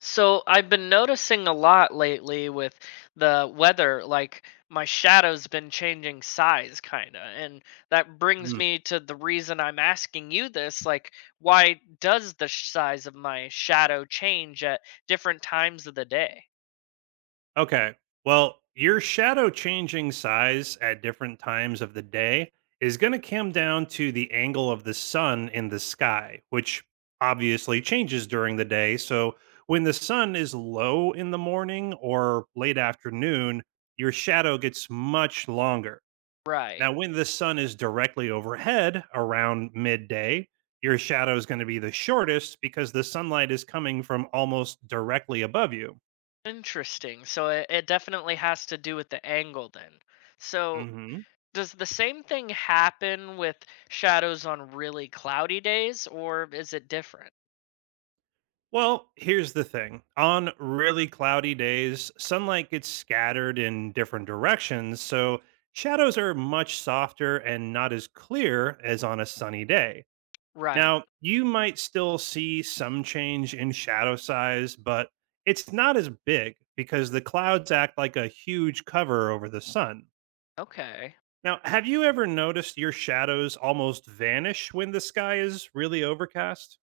So I've been noticing a lot lately with the weather, like my shadow's been changing size, kinda. And that brings Mm, me to the reason I'm asking you this, like why does the size of my shadow change at different times of the day? okay. Well, your shadow changing size at different times of the day is going to come down to the angle of the sun in the sky, which obviously changes during the day. So when the sun is low in the morning or late afternoon, your shadow gets much longer. Right. Now, when the sun is directly overhead around midday, your shadow is going to be the shortest because the sunlight is coming from almost directly above you. Interesting. So it definitely has to do with the angle then. So hmm does the same thing happen with shadows on really cloudy days, or is it different? Well, here's the thing. On really cloudy days, sunlight gets scattered in different directions, so shadows are much softer and not as clear as on a sunny day. Right. Now, you might still see some change in shadow size, but it's not as big because the clouds act like a huge cover over the sun. Okay. Now, have you ever noticed your shadows almost vanish when the sky is really overcast?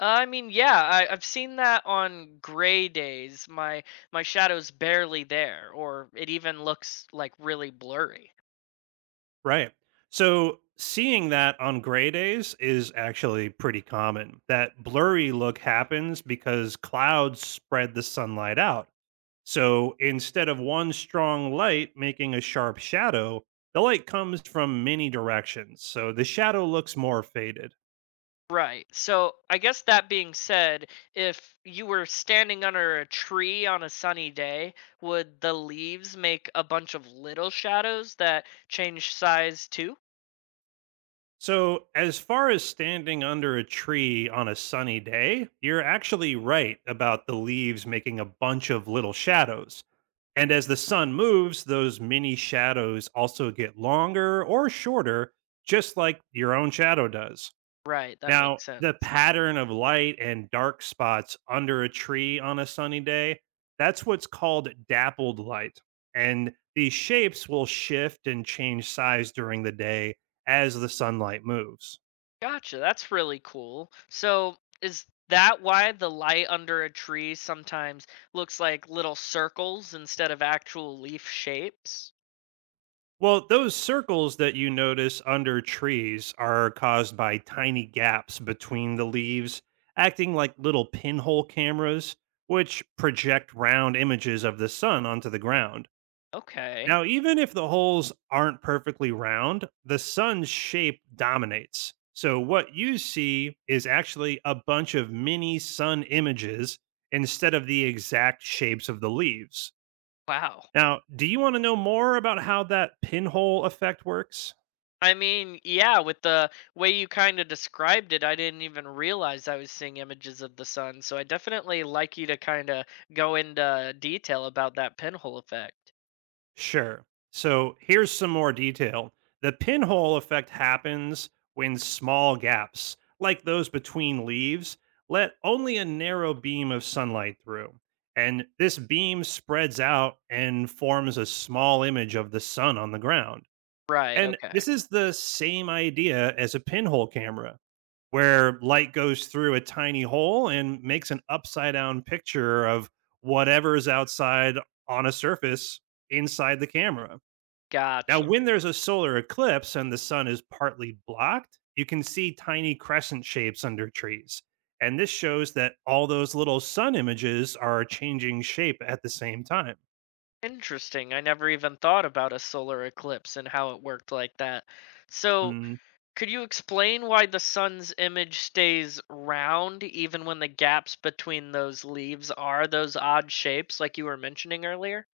I mean, yeah, I've seen that on gray days. My shadow's barely there, or it even looks like really blurry. Right. So seeing that on gray days is actually pretty common. That blurry look happens because clouds spread the sunlight out. So instead of one strong light making a sharp shadow, the light comes from many directions. So the shadow looks more faded. Right. So I guess that being said, if you were standing under a tree on a sunny day, would the leaves make a bunch of little shadows that change size too? So, as far as standing under a tree on a sunny day, you're actually right about the leaves making a bunch of little shadows. And as the sun moves, those mini shadows also get longer or shorter, just like your own shadow does. Right, that Now, makes the sense. pattern of light and dark spots under a tree on a sunny day, that's what's called dappled light. And these shapes will shift and change size during the day as the sunlight moves. Gotcha, that's really cool. So, is that why the light under a tree sometimes looks like little circles instead of actual leaf shapes? Well, those circles that you notice under trees are caused by tiny gaps between the leaves, acting like little pinhole cameras, which project round images of the sun onto the ground. Okay. Now, even if the holes aren't perfectly round, the sun's shape dominates. So, what you see is actually a bunch of mini sun images instead of the exact shapes of the leaves. Wow. Now, do you want to know more about how that pinhole effect works? I mean, yeah, with the way you kind of described it, I didn't even realize I was seeing images of the sun. So, I definitely like you to kind of go into detail about that pinhole effect. Sure. So here's some more detail. The pinhole effect happens when small gaps, like those between leaves, let only a narrow beam of sunlight through. And this beam spreads out and forms a small image of the sun on the ground. Right, And okay. this is the same idea as a pinhole camera where light goes through a tiny hole and makes an upside down picture of whatever's outside on a surface inside the camera. Now, Gotcha. when there's a solar eclipse and the sun is partly blocked, you can see tiny crescent shapes under trees. And this shows that all those little sun images are changing shape at the same time. Interesting. I never even thought about a solar eclipse and how it worked like that. So, Hmm. could you explain why the sun's image stays round even when the gaps between those leaves are those odd shapes like you were mentioning earlier?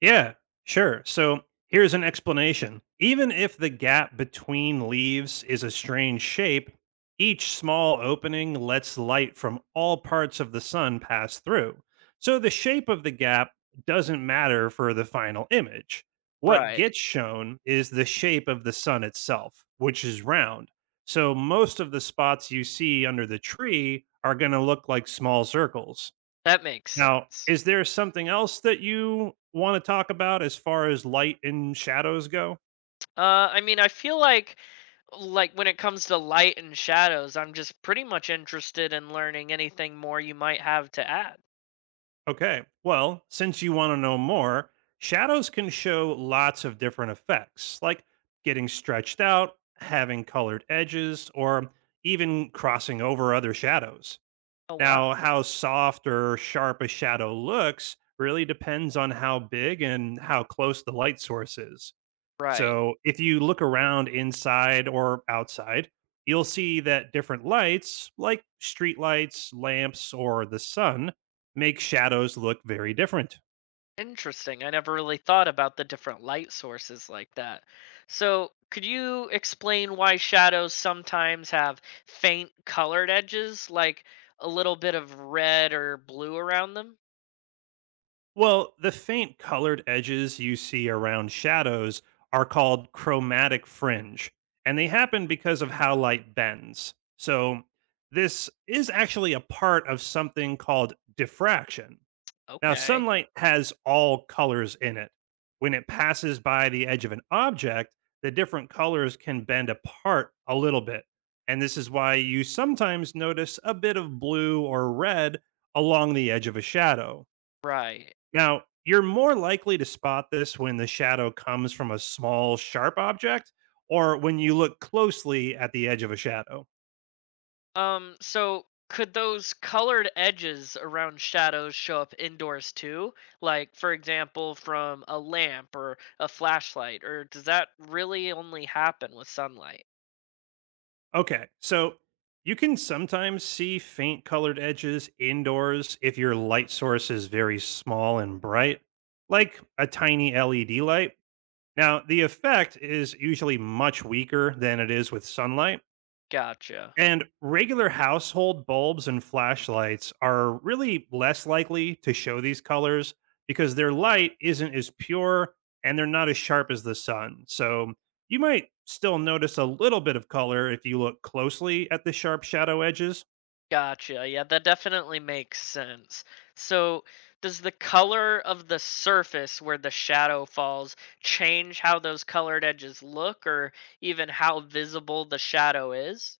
Yeah, sure. So here's an explanation. Even if the gap between leaves is a strange shape, each small opening lets light from all parts of the sun pass through. So the shape of the gap doesn't matter for the final image. What Right. gets shown is the shape of the sun itself, which is round. So most of the spots you see under the tree are going to look like small circles. That makes Now, sense. is there something else that you wanna talk about as far as light and shadows go? Uh I mean, I feel like when it comes to light and shadows, I'm just pretty much interested in learning anything more you might have to add. Okay. Well, since you wanna know more, shadows can show lots of different effects, like getting stretched out, having colored edges, or even crossing over other shadows. Oh wow. Now, how soft or sharp a shadow looks really depends on how big and how close the light source is. Right. So if you look around inside or outside, you'll see that different lights, like street lights, lamps, or the sun, make shadows look very different. Interesting. I never really thought about the different light sources like that. So, could you explain why shadows sometimes have faint colored edges, like a little bit of red or blue around them? Well, the faint colored edges you see around shadows are called chromatic fringe, and they happen because of how light bends. So this is actually a part of something called diffraction. Now, Okay. sunlight has all colors in it. When it passes by the edge of an object, the different colors can bend apart a little bit. And this is why you sometimes notice a bit of blue or red along the edge of a shadow. Right. Now, you're more likely to spot this when the shadow comes from a small, sharp object or when you look closely at the edge of a shadow. So could those colored edges around shadows show up indoors too? Like, for example, from a lamp or a flashlight, or does that really only happen with sunlight? Okay. So you can sometimes see faint colored edges indoors if your light source is very small and bright, like a tiny LED light. Now, the effect is usually much weaker than it is with sunlight. Gotcha. And regular household bulbs and flashlights are really less likely to show these colors because their light isn't as pure and they're not as sharp as the sun. So you might still notice a little bit of color if you look closely at the sharp shadow edges. Gotcha. Yeah, that definitely makes sense. So, does the color of the surface where the shadow falls change how those colored edges look or even how visible the shadow is?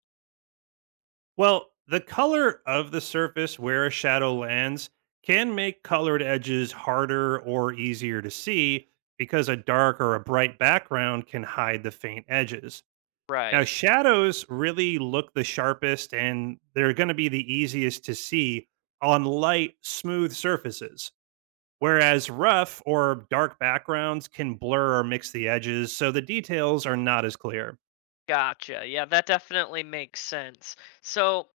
Well, the color of the surface where a shadow lands can make colored edges harder or easier to see because a dark or a bright background can hide the faint edges. Now, Right. shadows really look the sharpest and they're going to be the easiest to see on light, smooth surfaces, whereas rough or dark backgrounds can blur or mix the edges, so the details are not as clear. Gotcha. Yeah, that definitely makes sense. So,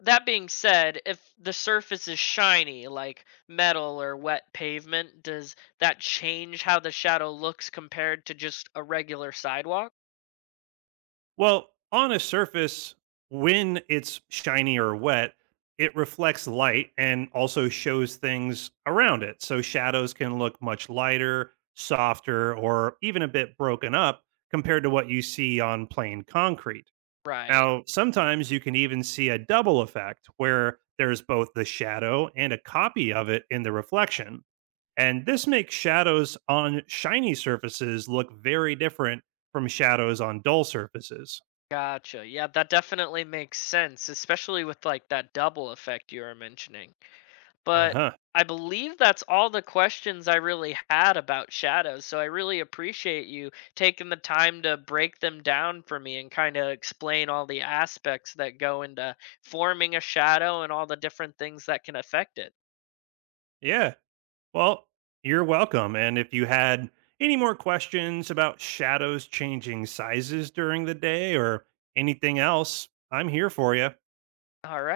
that being said, if the surface is shiny, like metal or wet pavement, does that change how the shadow looks compared to just a regular sidewalk? Well, on a surface, when it's shiny or wet, it reflects light and also shows things around it. So shadows can look much lighter, softer, or even a bit broken up compared to what you see on plain concrete. Right. Now, sometimes you can even see a double effect where there's both the shadow and a copy of it in the reflection. And this makes shadows on shiny surfaces look very different from shadows on dull surfaces. Gotcha. Yeah, that definitely makes sense, especially with like that double effect you were mentioning. Uh But huh. I believe that's all the questions I really had about shadows. So I really appreciate you taking the time to break them down for me and kind of explain all the aspects that go into forming a shadow and all the different things that can affect it. Yeah. Well, you're welcome. And if you had any more questions about shadows changing sizes during the day or anything else, I'm here for you. All right.